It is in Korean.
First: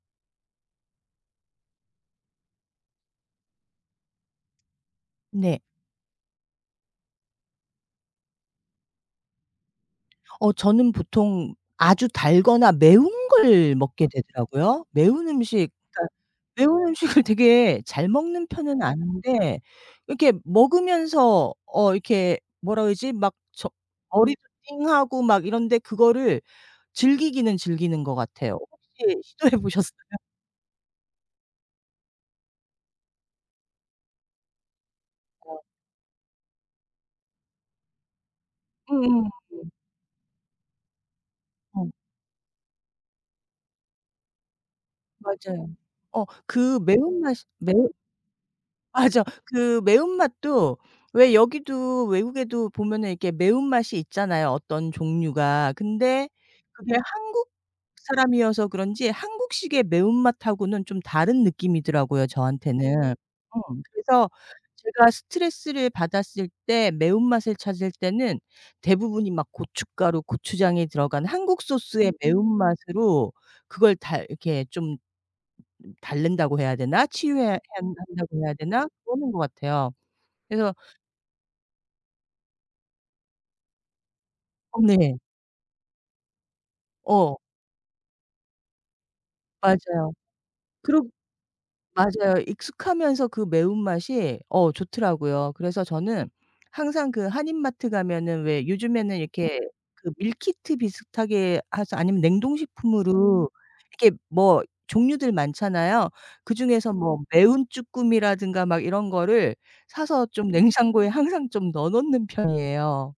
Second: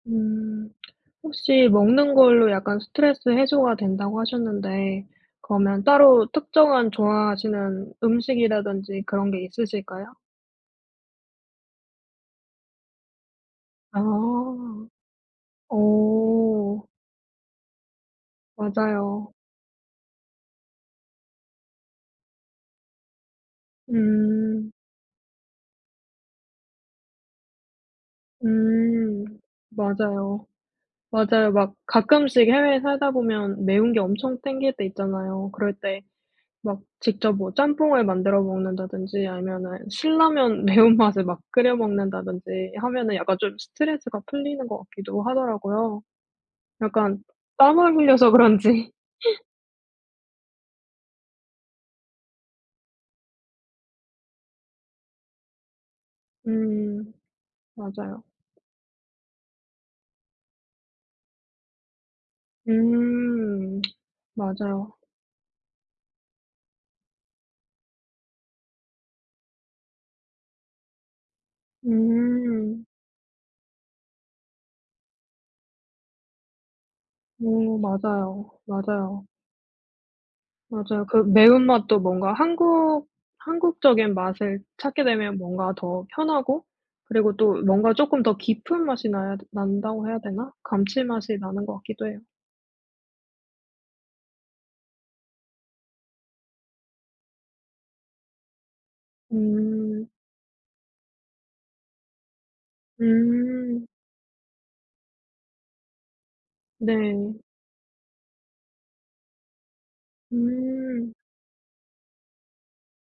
음. 혹시 "먹는 걸로 약간 스트레스 해소가 된다."고 하셨는데 네. 그러면 따로 특정한 좋아하시는 음식이라든지 그런 게 있으실까요? 어. 저는 보통 아주 달거나 매운 걸 아. 먹게 되더라고요. 매운 음식 그러니까 어. 매운 음식을 되게 잘 먹는 편은 맞아요. 아닌데 이렇게 먹으면서 어 이렇게 뭐라 그러지? 막 저 머리도 음. 띵하고 막 이런데 그거를 즐기기는 즐기는 것 같아요. 혹시 음. 시도해 보셨어요? 맞아요, 맞아요. 막 가끔씩 해외에 살다 보면 매운 게 엄청 땡길 때 있잖아요. 어. 그럴 때 막 직접 뭐 짬뽕을 만들어 먹는다든지 음음. 아니면은 신라면 매운맛을 막 끓여 어. 먹는다든지 하면은 약간 좀 스트레스가 풀리는 것 같기도 맞아요. 하더라고요, 어 그 약간 매운 맛이 매운 땀을 흘려서 그런지. 맞아. 그 매운맛도 왜 여기도 외국에도 보면은 이렇게 매운 맛이 있잖아요, 어떤 종류가. 근데 그게 음. 한국 맞아요. 사람이어서 그런지 한국식의 매운맛하고는 좀 다른 느낌이더라고요, 저한테는. 어 음. 그래서 맞아요. 제가 스트레스를 받았을 때 매운맛을 찾을 때는 대부분이 막 고춧가루, 고추장이 들어간 한국 소스의 음. 매운맛으로 그걸 다 이렇게 좀 달랜다고 해야 되나? 치유해야 음. 한다고 맞아요, 해야 되나? 맞아요. 그러는 것 같아요. 그래서 맞아요. 그 매운 맛도 뭔가 한국 한국적인 맛을 어 찾게 네. 되면 뭔가 더 편하고 그리고 어. 또 뭔가 쪼끔 더 깊은 맛이 나야 되 난다고 맞아요. 해야 되나? 그러 감칠맛이 나는 것 같기도 해요. 맞아요. 익숙하면서 그 매운맛이 어 좋더라고요. 그래서 저는 항상 그 한인 마트 가면은 왜 요즘에는 이렇게 음. 그 밀키트 비슷하게 해서 아니면 냉동식품으로 음. 이렇게 뭐 종류들 많잖아요. 그중에서 뭐 네. 매운 쭈꾸미라든가 막 이런 거를 사서 좀 냉장고에 음. 항상 좀 넣어 놓는 편이에요.